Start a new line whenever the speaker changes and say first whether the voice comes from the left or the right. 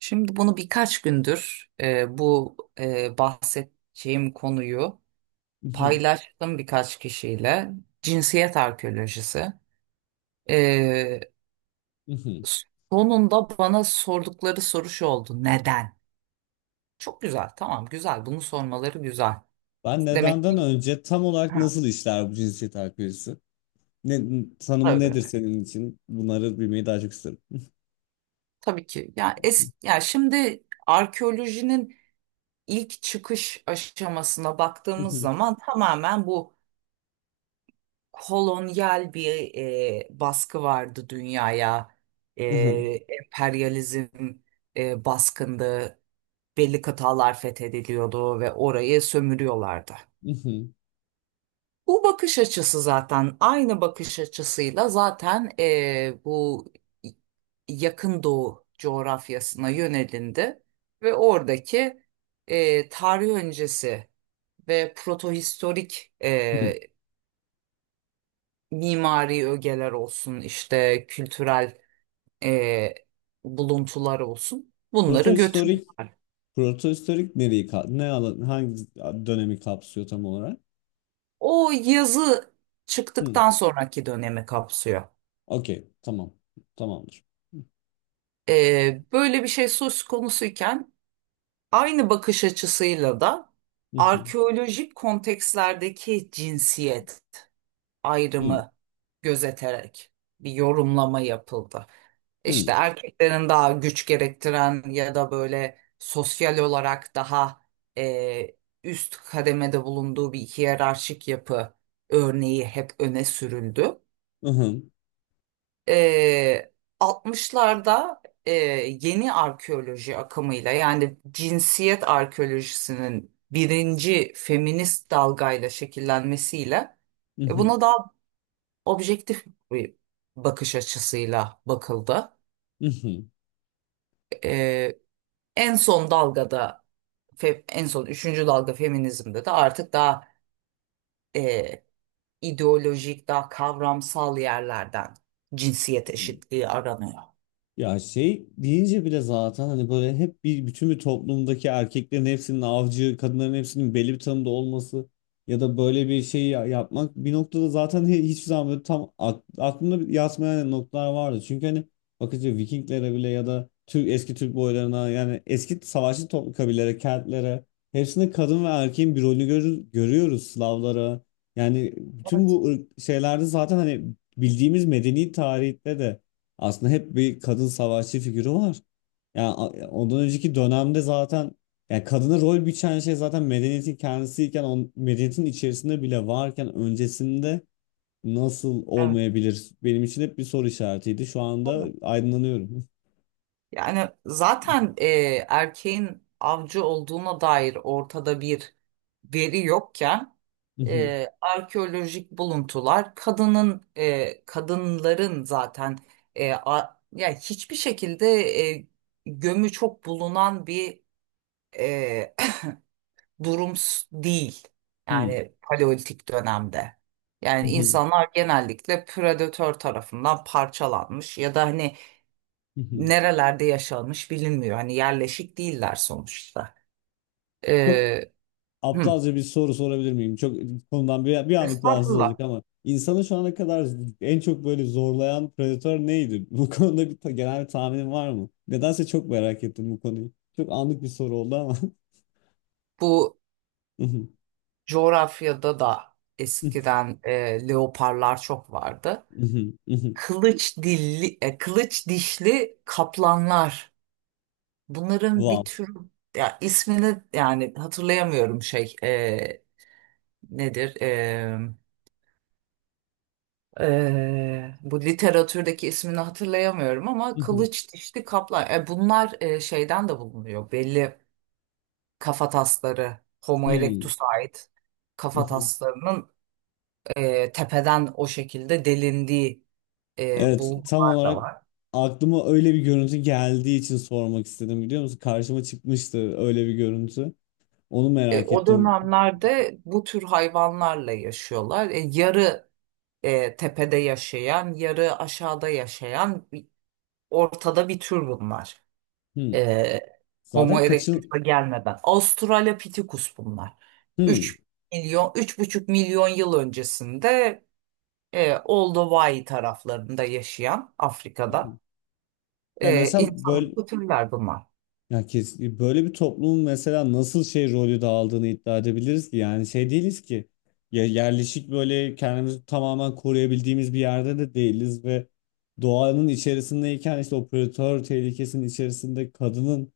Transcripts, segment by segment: right: Şimdi bunu birkaç gündür bu bahsedeceğim konuyu
left: Mhm,
right: paylaştım birkaç kişiyle. Cinsiyet arkeolojisi. E,
left: mhm.
right: Sonunda bana sordukları soru şu oldu. Neden? Çok güzel, tamam güzel. Bunu sormaları güzel.
left: Ben
right: Demek
left: nedenden
right: ki
left: önce tam olarak
right: ha,
left: nasıl işler bu cinsiyet ayrımcılığı? Ne, tanımı
right: tabii,
left: nedir senin için? Bunları bilmeyi daha çok isterim.
right: tabii ki. Ya ya şimdi arkeolojinin ilk çıkış aşamasına baktığımız
left: Mhm,
right: zaman tamamen bu kolonyal bir baskı vardı dünyaya. E,
left: aha,
right: Emperyalizm baskındı. Belli kıtalar fethediliyordu ve orayı sömürüyorlardı.
left: mhm,
right: Bu bakış açısı zaten aynı bakış açısıyla zaten bu yakın doğu coğrafyasına yönelindi ve oradaki tarih öncesi ve protohistorik
left: hı.
right: mimari ögeler olsun, işte kültürel e, buluntular olsun. Bunları
left: Protohistorik,
right: götürdüler.
left: protohistorik ne alan hangi dönemi kapsıyor tam olarak?
right: O yazı
left: Hı.
right: çıktıktan sonraki dönemi kapsıyor.
left: Okey, tamam. Tamamdır.
right: Böyle bir şey söz konusuyken aynı bakış açısıyla da
left: Mhm,
right: arkeolojik kontekstlerdeki cinsiyet
left: hı,
right: ayrımı gözeterek bir yorumlama yapıldı.
left: hı,
right: İşte erkeklerin daha güç gerektiren ya da böyle sosyal olarak daha e, üst kademede bulunduğu bir hiyerarşik yapı örneği hep öne sürüldü.
left: aha,
right: E, 60'larda e, yeni arkeoloji akımıyla yani cinsiyet arkeolojisinin birinci feminist dalgayla şekillenmesiyle
left: mhm,
right: buna daha objektif bir bakış açısıyla bakıldı.
left: mhm,
right: Ee, En son dalgada, en son üçüncü dalga feminizmde de artık daha e, ideolojik, daha kavramsal yerlerden cinsiyet
left: hı.
right: eşitliği aranıyor.
left: Ya şey deyince bile zaten hani böyle hep bir bütün bir toplumdaki erkeklerin hepsinin avcı, kadınların hepsinin belli bir tanımda olması ya da böyle bir şey yapmak bir noktada zaten hiçbir zaman böyle tam aklımda yatmayan noktalar vardı. Çünkü hani bakınca Vikinglere bile ya da eski Türk boylarına yani eski savaşçı toplum kabilelere, Keltlere hepsinde kadın ve erkeğin bir rolünü görür, görüyoruz Slavlara. Yani bütün bu şeylerde zaten hani bildiğimiz medeni tarihte de aslında hep bir kadın savaşçı figürü var. Yani ondan önceki dönemde zaten yani kadına rol biçen şey zaten medeniyetin kendisiyken medeniyetin içerisinde bile varken öncesinde nasıl
right: Evet.
left: olmayabilir? Benim için hep bir soru işaretiydi. Şu anda aydınlanıyorum.
right: Yani zaten erkeğin avcı olduğuna dair ortada bir veri yokken arkeolojik buluntular kadınların zaten yani hiçbir şekilde e, gömü çok bulunan bir e, durum değil. Yani paleolitik dönemde. Yani insanlar genellikle predatör tarafından parçalanmış ya da hani nerelerde yaşanmış bilinmiyor. Hani yerleşik değiller sonuçta.
left: Çok
right: Ee, hı.
left: aptalca bir soru sorabilir miyim? Çok konudan bir anlık bağımsız olacak
right: Estağfurullah.
left: ama insanı şu ana kadar en çok böyle zorlayan predatör neydi? Bu konuda genel bir tahminin var mı? Nedense çok merak ettim bu konuyu. Çok anlık bir soru oldu ama.
right: Bu coğrafyada da eskiden leoparlar çok vardı. Kılıç dişli kaplanlar. Bunların bir
left: Wow.
right: tür ya ismini yani hatırlayamıyorum şey nedir? Bu literatürdeki ismini hatırlayamıyorum ama kılıç dişli kaplan. Bunlar şeyden de bulunuyor. Belli kafatasları, Homo erectus'a ait kafataslarının tepeden o şekilde delindiği
left: Evet, tam
right: bulgular da
left: olarak
right: var.
left: aklıma öyle bir görüntü geldiği için sormak istedim biliyor musun? Karşıma çıkmıştı öyle bir görüntü. Onu merak
right: O
left: ettim.
right: dönemlerde bu tür hayvanlarla yaşıyorlar. Yarı tepede yaşayan, yarı aşağıda yaşayan ortada bir tür bunlar.
left: Hmm.
right: E, Homo
left: Zaten kaçın...
right: erectus'a gelmeden. Australopithecus bunlar.
left: Hmm.
right: 3 milyon, 3,5 milyon yıl öncesinde Old Hawaii taraflarında yaşayan Afrika'da
left: Ya mesela böyle
right: insanlıklı türler bunlar.
left: ya böyle bir toplumun mesela nasıl şey rolü dağıldığını iddia edebiliriz ki yani şey değiliz ki ya yerleşik böyle kendimizi tamamen koruyabildiğimiz bir yerde de değiliz ve doğanın içerisindeyken işte o predatör tehlikesinin içerisinde kadının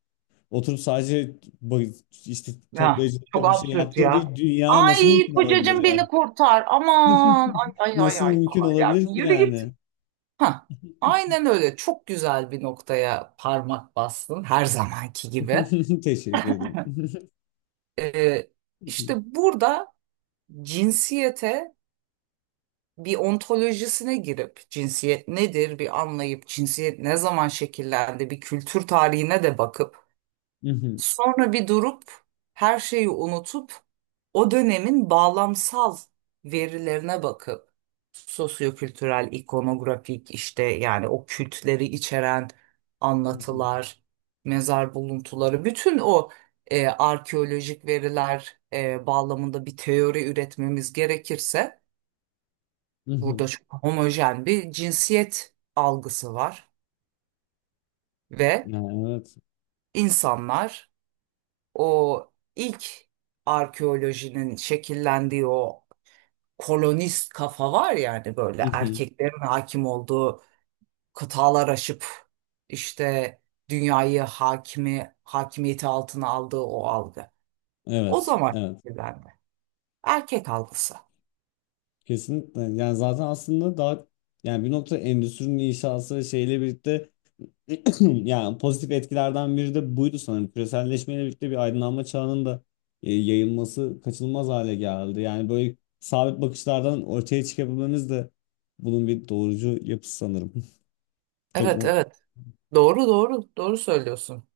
left: oturup sadece ba- işte
right: Ya,
left: toplayıcılık
right: çok
left: yapıp şey
right: absürt
left: yaptığı
right: ya.
left: bir dünya nasıl
right: Ay
left: mümkün olabilir
right: kocacığım
left: yani?
right: beni kurtar. Aman ay ay ay
left: Nasıl
right: ay
left: mümkün
right: falan ya.
left: olabilir
right: Bir
left: ki
right: yürü git.
left: yani?
right: Ha, aynen öyle. Çok güzel bir noktaya parmak bastın her zamanki gibi.
left: Teşekkür ederim.
right: E, işte burada cinsiyete bir ontolojisine girip cinsiyet nedir bir anlayıp cinsiyet ne zaman şekillendi bir kültür tarihine de bakıp sonra bir durup her şeyi unutup o dönemin bağlamsal verilerine bakıp sosyo-kültürel, ikonografik işte yani o kültleri içeren anlatılar, mezar buluntuları, bütün o arkeolojik veriler bağlamında bir teori üretmemiz gerekirse burada çok homojen bir cinsiyet algısı var ve
left: Ya evet.
right: insanlar o ilk arkeolojinin şekillendiği o kolonist kafa var yani böyle
left: Mhm.
right: erkeklerin hakim olduğu kıtalar aşıp işte dünyayı hakimiyeti altına aldığı o algı. O
left: Evet,
right: zaman
left: evet.
right: şekillendi. Erkek algısı.
left: Kesinlikle. Yani zaten aslında daha yani bir nokta endüstrinin inşası şeyle birlikte yani pozitif etkilerden biri de buydu sanırım. Küreselleşmeyle birlikte bir aydınlanma çağının da yayılması kaçınılmaz hale geldi. Yani böyle sabit bakışlardan ortaya çıkabilmemiz de bunun bir doğrucu yapısı sanırım. Çok
right: Evet,
left: mu?
right: evet. Doğru, doğru, doğru söylüyorsun.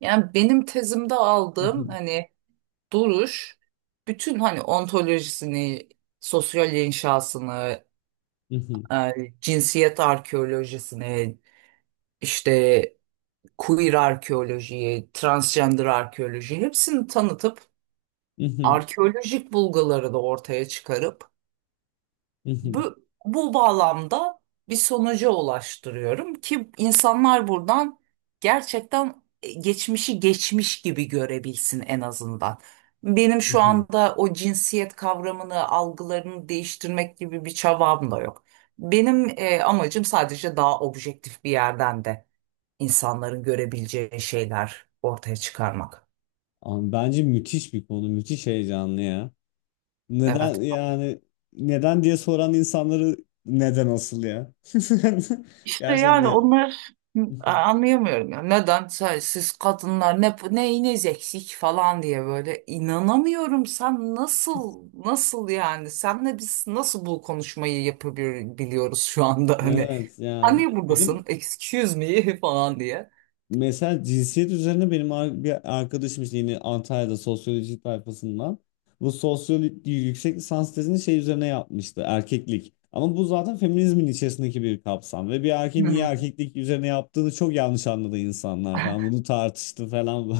right: Yani benim tezimde aldığım
left: Mhm.
right: hani duruş bütün hani ontolojisini, sosyal inşasını,
left: Mhm.
right: e, cinsiyet arkeolojisine, işte queer arkeolojiyi, transgender arkeolojiyi hepsini tanıtıp
left: Mhm.
right: arkeolojik bulguları da ortaya çıkarıp
left: Mhm.
right: bu bağlamda bir sonuca ulaştırıyorum ki insanlar buradan gerçekten geçmişi geçmiş gibi görebilsin en azından. Benim şu
left: Mhm.
right: anda o cinsiyet kavramını, algılarını değiştirmek gibi bir çabam da yok. Benim amacım sadece daha objektif bir yerden de insanların görebileceği şeyler ortaya çıkarmak.
left: Ama bence müthiş bir konu, müthiş heyecanlı ya. Neden
right: Evet.
left: yani neden diye soran insanları neden asıl ya?
right: İşte
left: Gerçekten
right: yani
left: ne?
right: onlar anlayamıyorum ya. Neden siz kadınlar neyiniz eksik falan diye böyle inanamıyorum. Sen nasıl nasıl yani? Senle biz nasıl bu konuşmayı yapabiliyoruz şu anda hani?
left: Evet
right: Sen
left: yani
right: niye
left: benim
right: buradasın? Excuse me falan diye.
left: mesela cinsiyet üzerine benim bir arkadaşım işte yine Antalya'da sosyoloji tayfasından bu sosyoloji yüksek lisans tezini şey üzerine yapmıştı erkeklik. Ama bu zaten feminizmin içerisindeki bir kapsam ve bir erkeğin niye
right: Hmm.
left: erkeklik üzerine yaptığını çok yanlış anladı insanlar falan bunu tartıştı falan.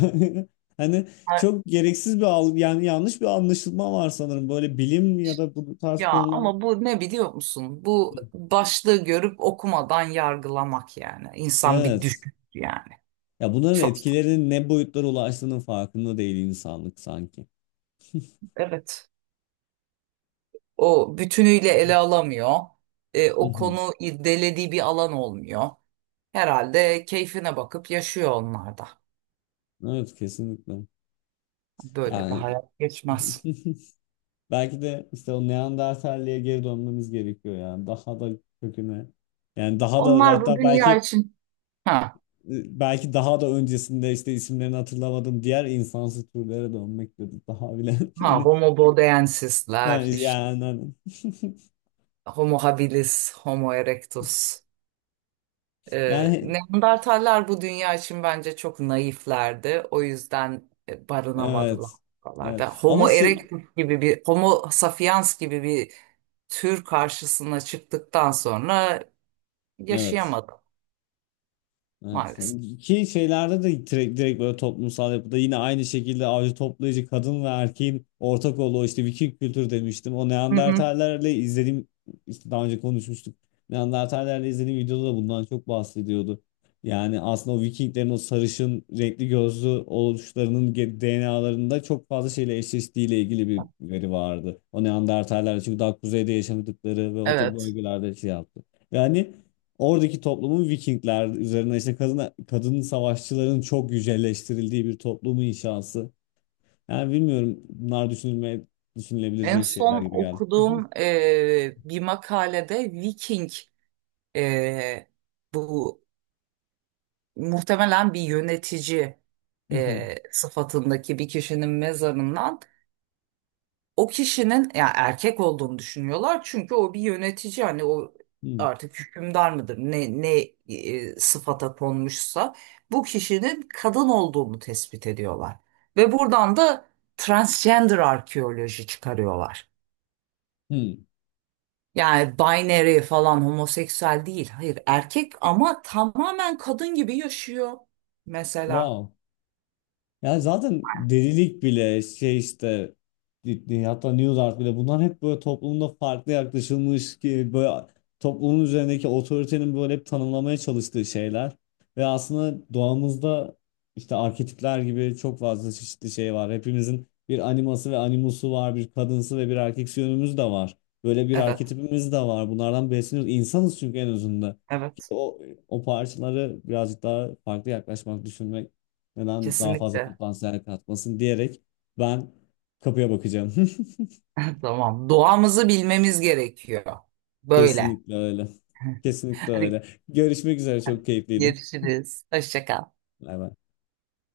left: Hani
right: Ha,
left: çok gereksiz bir algı yani yanlış bir anlaşılma var sanırım böyle bilim ya da bu tarz
right: ya
left: konular.
right: ama bu ne biliyor musun? Bu
left: Hı.
right: başlığı görüp okumadan yargılamak yani. İnsan bir
left: Evet.
right: düşün yani.
left: Ya bunların
right: Çok,
left: etkilerinin ne boyutlara ulaştığının farkında değil insanlık sanki.
right: evet. O bütünüyle ele alamıyor.
left: Hı
right: O
left: hı.
right: konu irdelediği bir alan olmuyor. Herhalde keyfine bakıp yaşıyor onlar da.
left: Evet kesinlikle.
right: Böyle de
left: Yani
right: hayat geçmez.
left: belki de işte o Neandertalliğe geri dönmemiz gerekiyor yani. Daha da köküne. Yani daha da
right: Onlar bu
left: hatta
right: dünya
left: belki
right: için. Ha,
left: belki daha da öncesinde işte isimlerini hatırlamadığım diğer insansı türlere dönmek dedi. Daha bile
right: ha
left: hani
right: Homo
left: ha,
right: bodensisler, işte
left: yani hani.
right: homo habilis, homo erectus.
left: yani
right: Neandertaller bu dünya için bence çok naiflerdi. O yüzden barınamadılar
left: evet. Evet.
right: buralarda.
left: Ama
right: Homo
left: şey
right: erectus gibi bir, homo sapiens gibi bir tür karşısına çıktıktan sonra
left: evet.
right: yaşayamadım
left: Evet.
right: maalesef.
left: Ki şeylerde de direkt böyle toplumsal yapıda yine aynı şekilde avcı toplayıcı kadın ve erkeğin ortak olduğu işte Viking kültür demiştim. O
right: Hı hı,
left: Neandertallerle izlediğim işte daha önce konuşmuştuk. Neandertallerle izlediğim videoda da bundan çok bahsediyordu. Yani aslında o Vikinglerin o sarışın renkli gözlü oluşlarının DNA'larında çok fazla şeyle eşleştiğiyle ilgili bir veri vardı. O Neandertallerle çünkü daha kuzeyde yaşadıkları ve o to-
right: evet.
left: bölgelerde şey yaptı. Yani oradaki toplumun Vikingler üzerine işte kadın savaşçıların çok yücelleştirildiği bir toplumu inşası. Yani bilmiyorum bunlar düşünülmeye
right: En
left: düşünülebilecek şeyler
right: son
left: gibi geldi.
right: okuduğum bir makalede Viking e, bu muhtemelen bir yönetici
left: Hmm,
right: sıfatındaki bir kişinin mezarından o kişinin ya erkek olduğunu düşünüyorlar çünkü o bir yönetici hani o
left: hmm,
right: artık hükümdar mıdır ne ne sıfata konmuşsa bu kişinin kadın olduğunu tespit ediyorlar ve buradan da transgender arkeoloji çıkarıyorlar.
left: hmm.
right: Yani binary falan homoseksüel değil. Hayır erkek ama tamamen kadın gibi yaşıyor mesela.
left: Wow. Yani zaten delilik bile şey işte hatta New Art bile bunlar hep böyle toplumda farklı yaklaşılmış ki böyle toplumun üzerindeki otoritenin böyle hep tanımlamaya çalıştığı şeyler ve aslında doğamızda işte arketipler gibi çok fazla çeşitli şey var. Hepimizin bir animası ve animusu var, bir kadınsı ve bir erkeksi yönümüz de var. Böyle bir
right: Evet,
left: arketipimiz de var. Bunlardan besleniyoruz. İnsanız çünkü en özünde.
right: evet.
left: O, o parçaları birazcık daha farklı yaklaşmak, düşünmek neden daha fazla
right: Kesinlikle.
left: potansiyel katmasın diyerek ben kapıya bakacağım.
right: Tamam. Doğamızı bilmemiz gerekiyor. Böyle.
left: Kesinlikle öyle. Kesinlikle öyle. Görüşmek üzere çok keyifliydi.
right: Görüşürüz. Hoşça kal.
left: Bay bay.